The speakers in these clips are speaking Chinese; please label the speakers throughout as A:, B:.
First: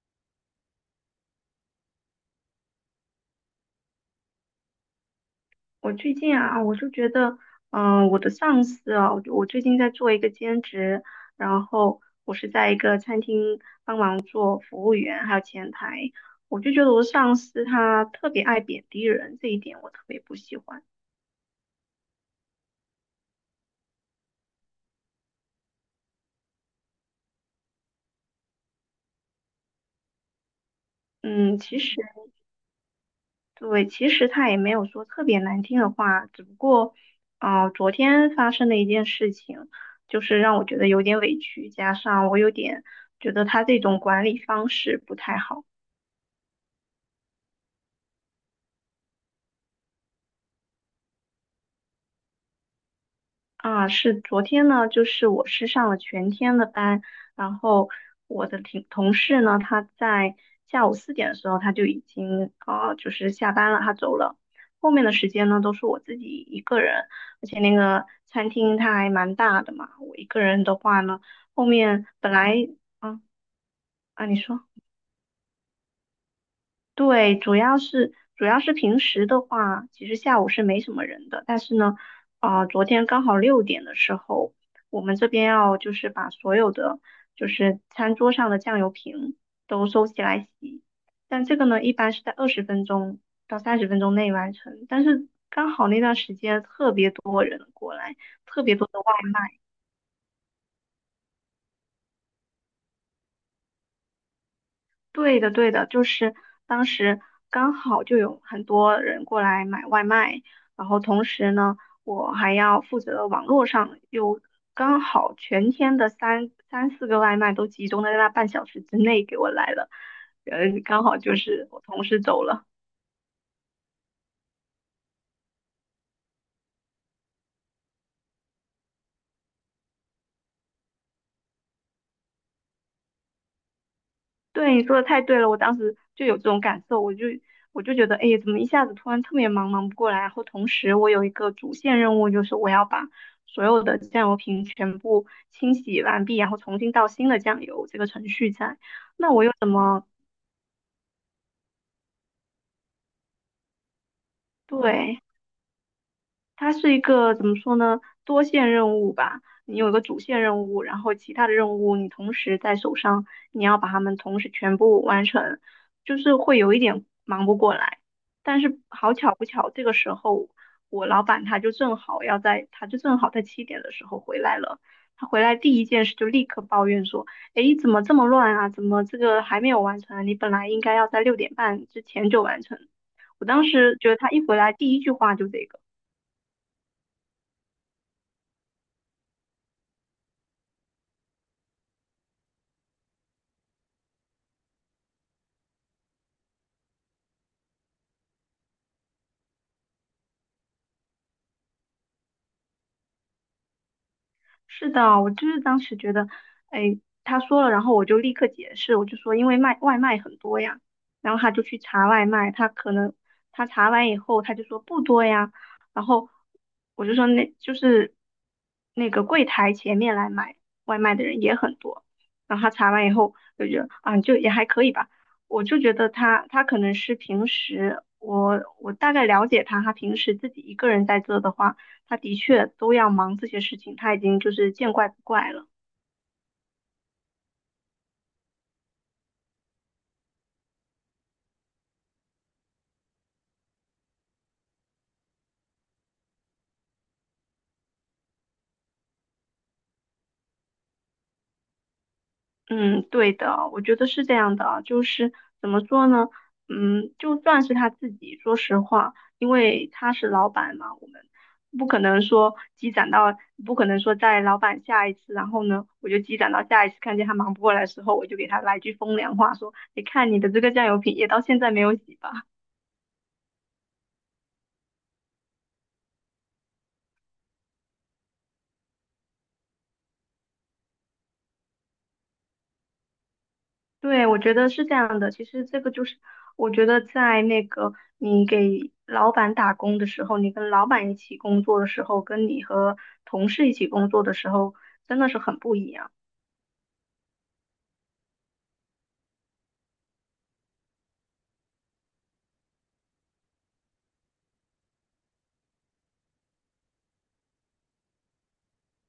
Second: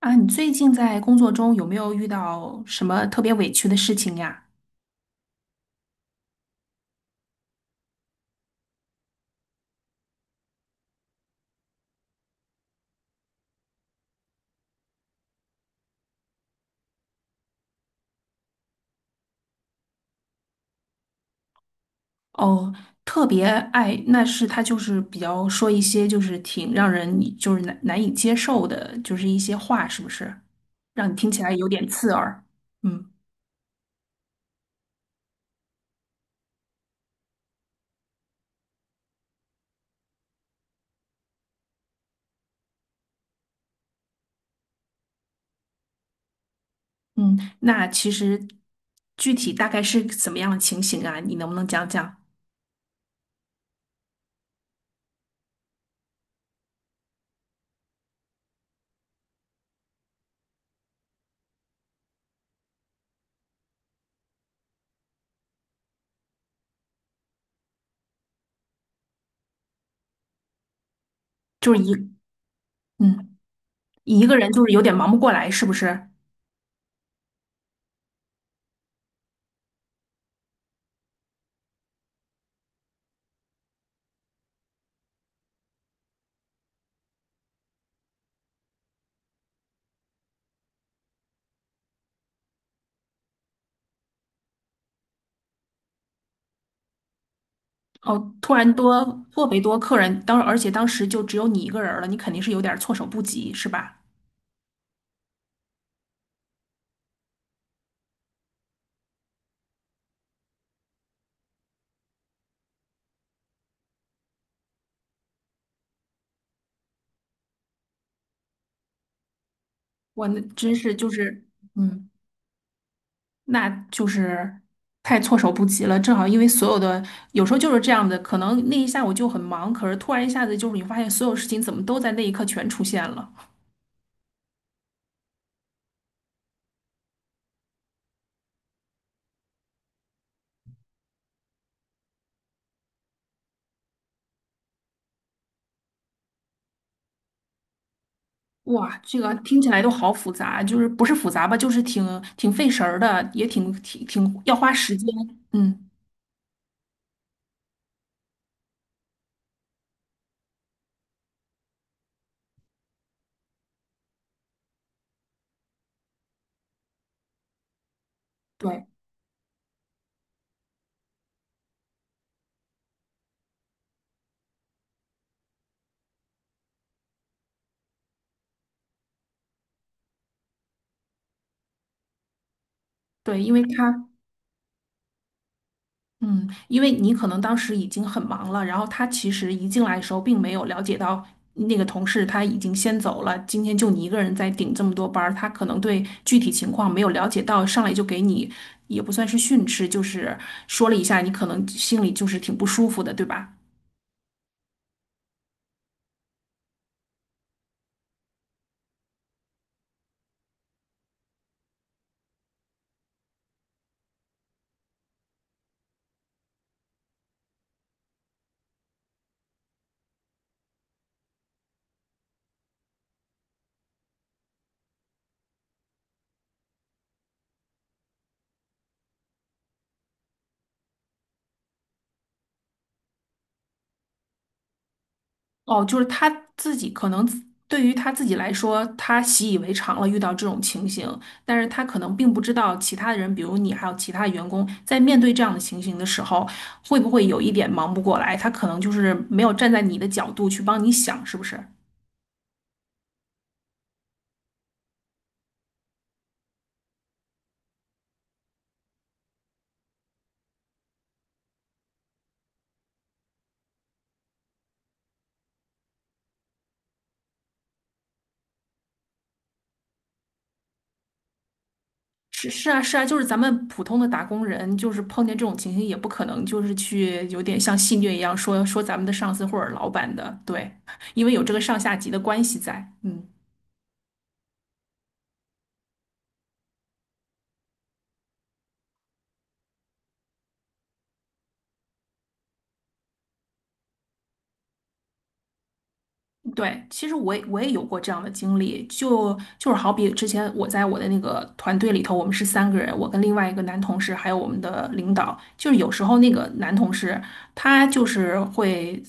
A: 啊，你最近在工作中有没有遇到什么特别委屈的事情呀？
B: 我最近啊，我就觉得，我的上司啊，我最近在做一个兼职，然后我是在一个餐厅做服务员，还有前台，我就觉得我的上司他特别爱贬低人，这一点我特别不喜欢。
A: 哦，特别爱，那是他就是比较说一些就是挺让人你就是难以接受的，就是一些话，是不是？让你听起来
B: 嗯，
A: 有
B: 其
A: 点
B: 实
A: 刺耳。嗯
B: 对，其实他也没有说特别难听的话，只不过，昨天发生的一件事情，就是让我觉得有点委屈，加上我有点觉得他这种管理方式不太好。
A: 嗯，那其实具体大概是怎么样的情形啊？你能不能讲讲？
B: 是昨天呢，就是我是上了全天的班，然后我的同事呢，他在下午4点的时候他就已经就是下班了，他走了。后面的时间呢，都是我自己一个人，而且那个餐厅它还蛮大的嘛，我一个人的话呢，后
A: 就是
B: 面本来啊
A: 嗯，一
B: 啊，
A: 个
B: 你
A: 人
B: 说。
A: 就是有点忙不过来，是不是？
B: 对，主要是平时的话，其实下午是没什么人的。但是呢，昨天刚好六点的时候，我们这边要就是把所有的就是餐桌上的酱油瓶都收起来洗。但这个呢，一般是在20分钟到30分钟内完成。但是刚好那段时间特别多人过来，
A: 哦，突
B: 特
A: 然
B: 别多的
A: 多
B: 外
A: 特
B: 卖。
A: 别多客人，而且当时就只有你一个人儿了，你肯定是有点儿措手不及，是吧？
B: 对的，对的，就是当时刚好就有很多人过来买外卖，然后同时呢，我还要负责网络上，又刚好全天的三四个外卖都集中在那半小时之内给我来了，
A: 哇，那真是
B: 刚
A: 就
B: 好就
A: 是，
B: 是我同
A: 嗯，
B: 事走了。
A: 那就是太措手不及了。正好因为所有的有时候就是这样的，可能那一下午就很忙，可是突然一下子就是你发现所有事情怎么都在那一刻全出现了。
B: 对，你说的太对了，我当时就有这种感受，我就觉得，哎，怎么一下子突然特别忙，忙不过来。然后同时，我有一个主线任务，就是我要把所有的酱油瓶全部清洗完毕，然后重新倒新的酱油，这个程序在。
A: 哇，这
B: 那
A: 个
B: 我又
A: 听起
B: 怎
A: 来都
B: 么，
A: 好复杂，就是不是复杂吧，就是挺费神儿的，也挺要花时间。
B: 对，
A: 嗯，
B: 它是一个怎么说呢？多线任务吧，你有一个主线任务，然后其他的任务你同时在手上，你要把它们同时全部完成，就是会有一点忙不过来。但是
A: 对
B: 好巧不巧，这个时候我老板他就正好在7点的时候回来了。他回来第一件事就立刻抱怨说：“诶，怎么这么乱啊？怎么这个还没有完成啊？你本来应该要在6点半之前就完成。”
A: 对，
B: 我
A: 因为
B: 当时
A: 他。
B: 觉得他一回来第一句话就这个。
A: 嗯，因为你可能当时已经很忙了，然后他其实一进来的时候并没有了解到那个同事他已经先走了，今天就你一个人在顶这么多班儿，他可能对具体情况没有了解到，上来就给你也不算是训斥，就是说了一下，你可能心里就是挺不舒服的，对吧？
B: 是的，我就是当时觉得，哎，他说了，然后我就立刻解释，我就说因为卖外卖很多呀，然后他就去查外卖，他可能他查完以后他就说不多呀，然后我就说那就是那个柜台前面来买外卖的人也很多，然后他查完以后就觉得啊就也还可以吧，我就觉得他可能是平时我大概了解他，他平时自己一个人在做的话。他的确都要忙这些事情，他已经就是见怪不怪了。
A: 哦，就是他自己可能自对于他自己来说，他习以为常了遇到这种情形，但是他可能并不知道其他的人，比如你还有其他员工，在面对这样的情形的时候，会不会有一点忙不过来？他可能就是没有站在你的角度去帮你想，是不是？
B: 嗯，对的，我觉得是这样的啊，就是怎么说呢？嗯，就算是他自己，说实话，因为他是老板嘛，我们不可能说积攒到，不可能说在老板下一次，然后呢，我就积攒到下一次看见他忙不过来的时候，我就给他来句风凉话，说，你看你的这个酱油瓶也到现在没有洗吧。
A: 是是啊是啊，就是咱们普通的打工人，就是碰见这种情形，也不可能就是去有点像戏谑一样说说咱们的上司或者老板的，对，因为有这个上下级的关系在，嗯。
B: 对，我觉得是这样的。其实这个就是，我觉得在那个你给老板打工的时候，你跟老板一起工作的时候，跟你和同事一起工作的时候，真的是很不一样。
A: 对，其实我也有过这样的经历，就是好比之前我在我的那个团队里头，我们是三个人，我跟另外一个男同事，还有我们的领导，就是有时候那个男同事他就是会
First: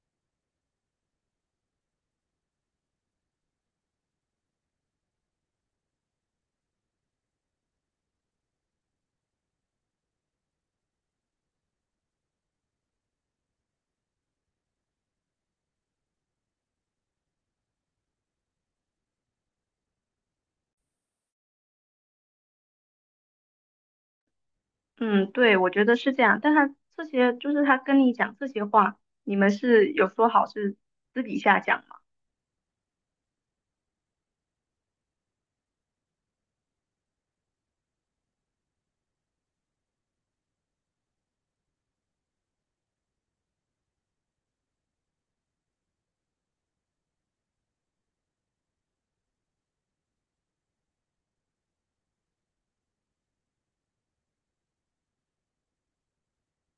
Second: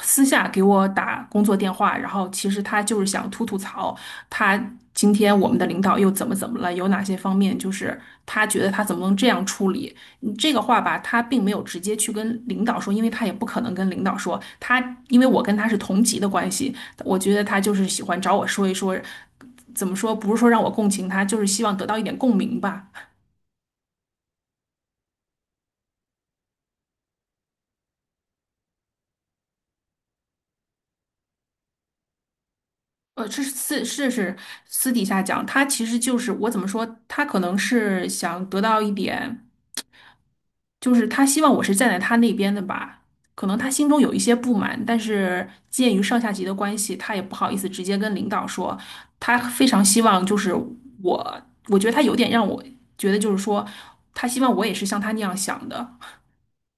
A: 私下给我打工作电话，然后其实他就是想吐吐槽，他今天我们的领导又怎么怎么了，有哪些方面就是他觉得他怎么能这样处理？你这个话吧，他并没有直接去跟领导说，因为他也不可能跟领导说，他因为我跟他是同级的关系，我觉得他就是喜欢找我说一说，怎么说，不是说让我共情他，就是希望得到一点共鸣吧。
B: 嗯，对，我觉得是这样。但他这些就是他跟你讲这些话，你们是有说好是私底下讲吗？
A: 这是私是是私底下讲，他其实就是我怎么说，他可能是想得到一点。就是他希望我是站在他那边的吧，可能他心中有一些不满，但是鉴于上下级的关系，他也不好意思直接跟领导说，他非常希望就是我，我觉得他有点让我觉得就是说，他希望我也是像他那样想的，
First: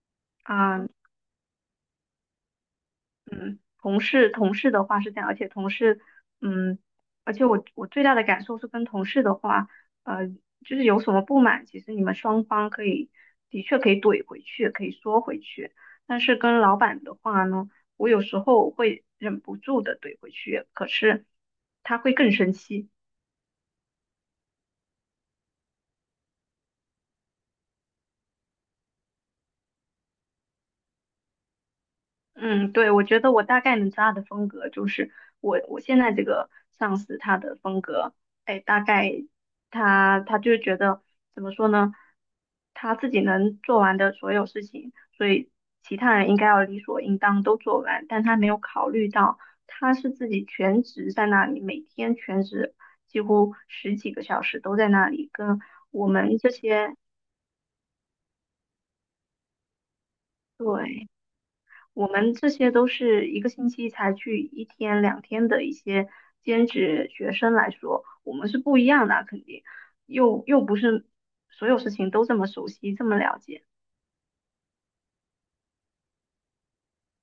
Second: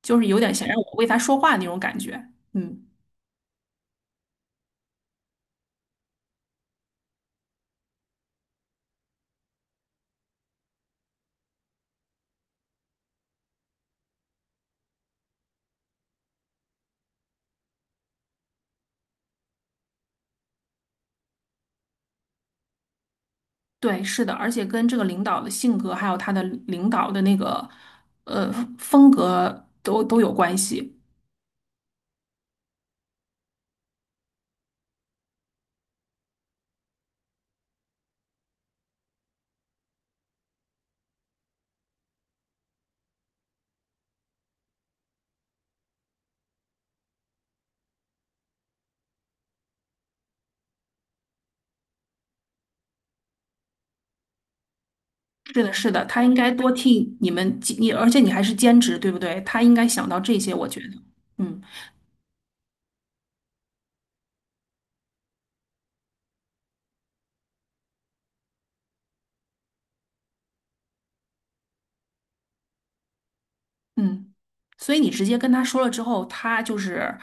A: 就是有点想让
B: 啊、
A: 我为他说话那种感觉。嗯，
B: 同事的话是这样，而且同事，嗯，而且我最大的感受是跟同事的话，呃，就是有什么不满，其实你们双方的确可以怼回去，可以说回去，但是跟老板的话呢，我有时候会忍不住的怼回去，可是他会更生气。
A: 对，是的，而且跟这个领导的性格，还有他的领导的那个呃风格都有关系。
B: 嗯，对，我觉得我大概能知道他的风格，就是我现在这个上司他的风格，哎，大概他就是觉得怎么说呢，他自己能做完的所有事情，所以其他人应该要理所应当都做完，但他没有考虑到他是自己全职在那里，每天全职几乎十几个小时都在那里，跟
A: 是的，是的，
B: 我
A: 他应
B: 们
A: 该
B: 这
A: 多
B: 些
A: 替你而且你还是兼职，对不对？他应该想到这些，我觉得，
B: 对。
A: 嗯
B: 我们这些都是一个星期才去一天两天的一些兼职学生来说，我们是不一样的啊肯定又不是所有事情都这么熟悉，这么了解
A: 嗯，所以你直接跟他说了之后，他就是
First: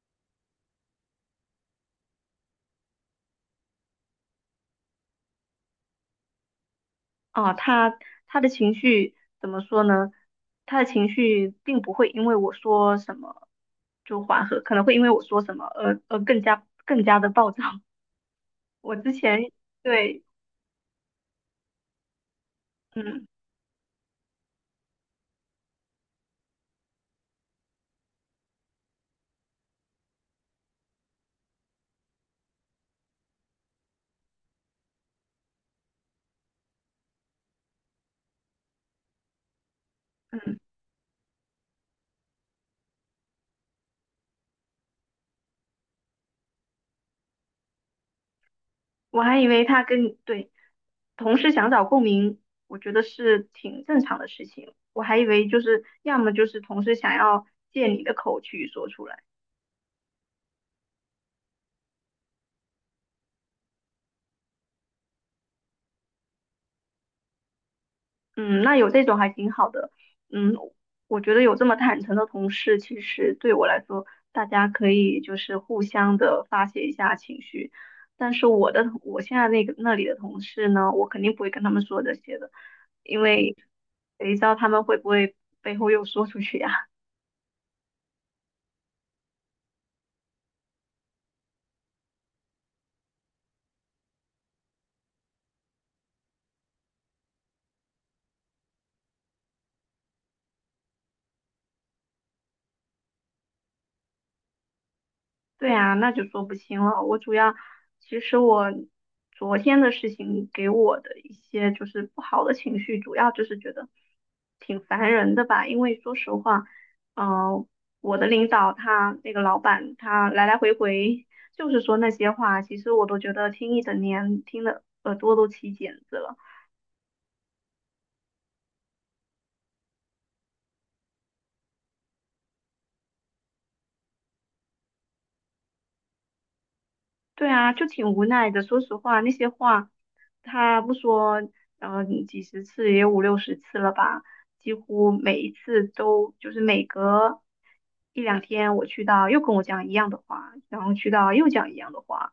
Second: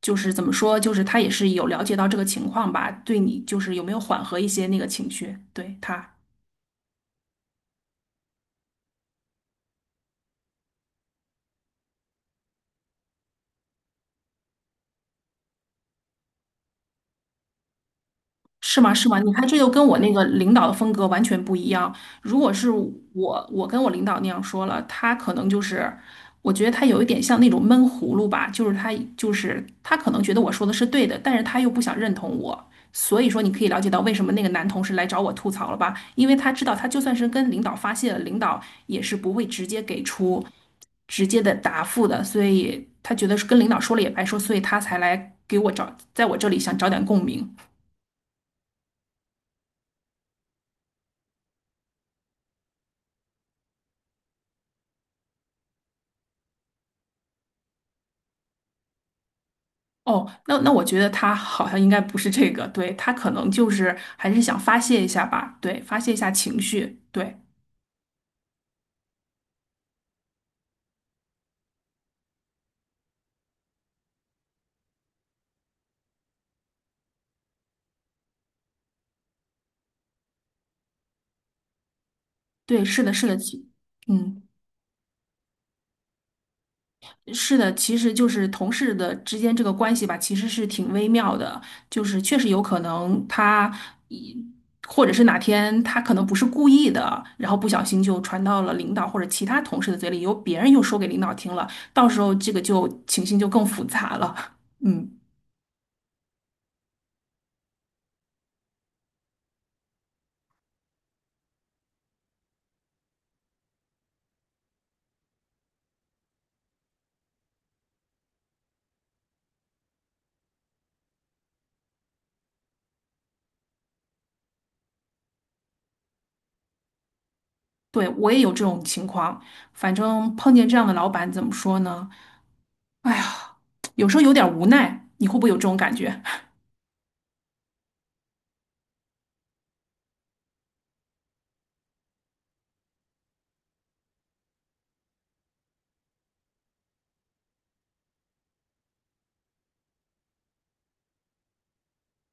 A: 就是怎么说，就是他也是有了解到这个情况吧，对你就是有没有缓和一些那个情绪，对他。
B: 啊。他他的情绪怎么说呢？他的情绪并不会因为我说什么就缓和，可能会因为我说什么而更加更加的暴躁。
A: 是 吗？
B: 我
A: 是
B: 之
A: 吗？你看，
B: 前
A: 这就跟我那
B: 对，
A: 个领导的风格完全不一样。如果是
B: 嗯
A: 我，我跟我领导那样说了，他可能就是，我觉得他有一点像那种闷葫芦吧，就是他可能觉得我说的是对的，但是他又不想认同我。所以说，你可以了解到为什么那个男同事来找我吐槽了吧？因为他知道，他就算是跟领导发泄了，领导也是不会直接给出
B: 嗯。
A: 直接的答复的，所以他觉得是跟领导说了也白说，所以他才来给我找，在我这里想找点共鸣。
B: 我还以为他跟你对同事想找共鸣，我觉得是挺正常的事情。我还以为就是要么就是同事想要借你的口去说出来，
A: 哦，那我觉得他好像应该不是这个，对，他可能就是还是想发泄一下吧，对，发泄一下情绪，对，
B: 嗯，那有这种还挺好的。嗯，我觉得有这么坦诚的同事，其实对我来说，大家可以就是互相的发泄一下情绪。但是我现在那个那里的同事呢，我肯定不会跟他们说这些的，
A: 对，是的，
B: 因
A: 是的，
B: 为谁知
A: 嗯，
B: 道他们会不会背后又说出去呀？
A: 是的，其实就是同事的之间这个关系吧，其实是挺微妙的，就是确实有可能他一，或者是哪天他可能不是故意的，然后不小心就传到了领导或者其他同事的嘴里，由别人又说给领导听了，到时候这个就情形就更复杂了，嗯。
B: 对啊，那就说不清了。我主要，其实我昨天的事情给我的一些就是不好的情绪，主要就是觉得挺烦人的吧。因为说实话，嗯、呃我的领导他那个老板他来来回回 就是说那些话，其实我都觉得听一整年，听的耳朵都起茧子了。
A: 对，我也有这种情况，反正碰见这样的老板，怎么说呢？哎呀，有时候有点无奈，你会不会有这种感觉？
B: 对啊，就挺无奈的。说实话，那些话他不说，几十次也有五六十次了吧，几乎每一次都就是每隔一两天我去到又跟我讲一样的话，然后去到又讲一样的话，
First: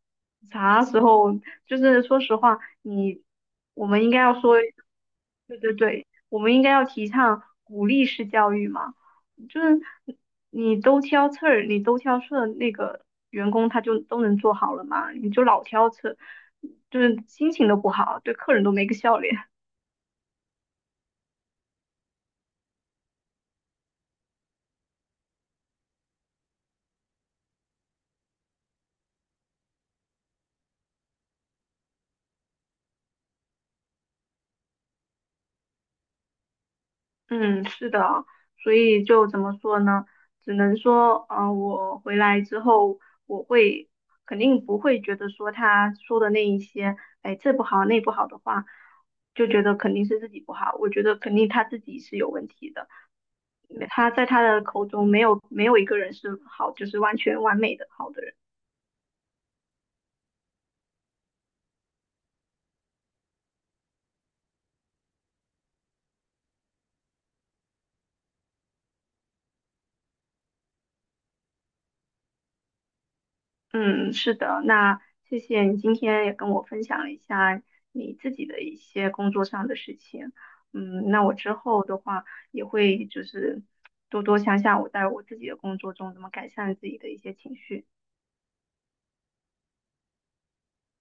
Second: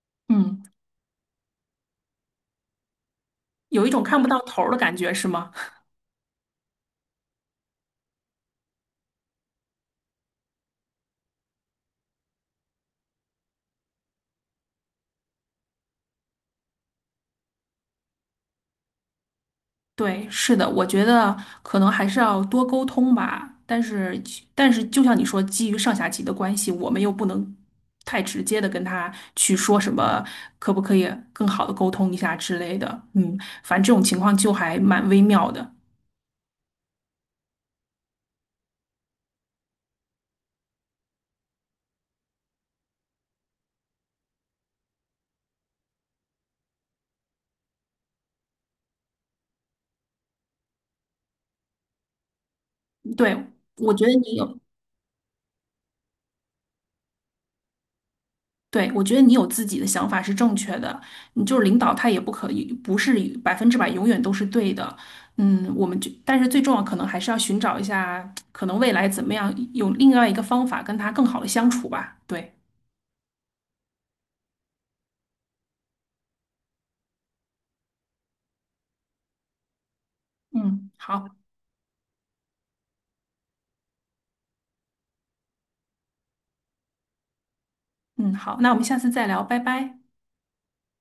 A: 嗯，
B: 啥时候？就是说实话，
A: 有
B: 我
A: 一种
B: 们应
A: 看
B: 该
A: 不
B: 要
A: 到
B: 说，
A: 头儿的感觉，是吗？
B: 对对对，我们应该要提倡鼓励式教育嘛。就是你都挑刺儿那个员工他就都能做好了嘛，你就老挑刺儿就是心情都不好，对客人都没个笑脸。
A: 对，是的，我觉得可能还是要多沟通吧。但是就像你说，基于上下级的关系，我们又不能太直接的跟他去说什么，可不可以更好的沟通一下之类的。嗯，反正这种情况就还蛮微妙的。
B: 嗯，是的，所以就怎么说呢？只能说，我回来之后，我会肯定不会觉得说他说的那一些，哎，这不好那不好的话，就觉得肯定是自己不好。我觉得肯定他自己是有问题的，
A: 对，
B: 因为
A: 我觉
B: 他
A: 得
B: 在
A: 你
B: 他
A: 有。
B: 的口中没有一个人是好，就是完全完美的好的人。
A: 对，我觉得你有自己的想法是正确的，你就是领导他也不可以不是百分之百永远都是对的，嗯，我们就但是最重要可能还是要寻找一下，可能未来怎么样有另外一个方法跟他更好的相处吧。对，
B: 嗯，是的，那谢谢你今天也跟我分享了一下你自己的一些工作上的事情。
A: 嗯，
B: 嗯，那
A: 好，
B: 我之后的话也会就是多多想想我在我自己的工作中怎么改善自己的一些情绪。
A: 嗯，好，那我们下次再聊，拜拜。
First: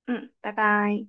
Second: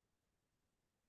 B: 嗯，拜拜。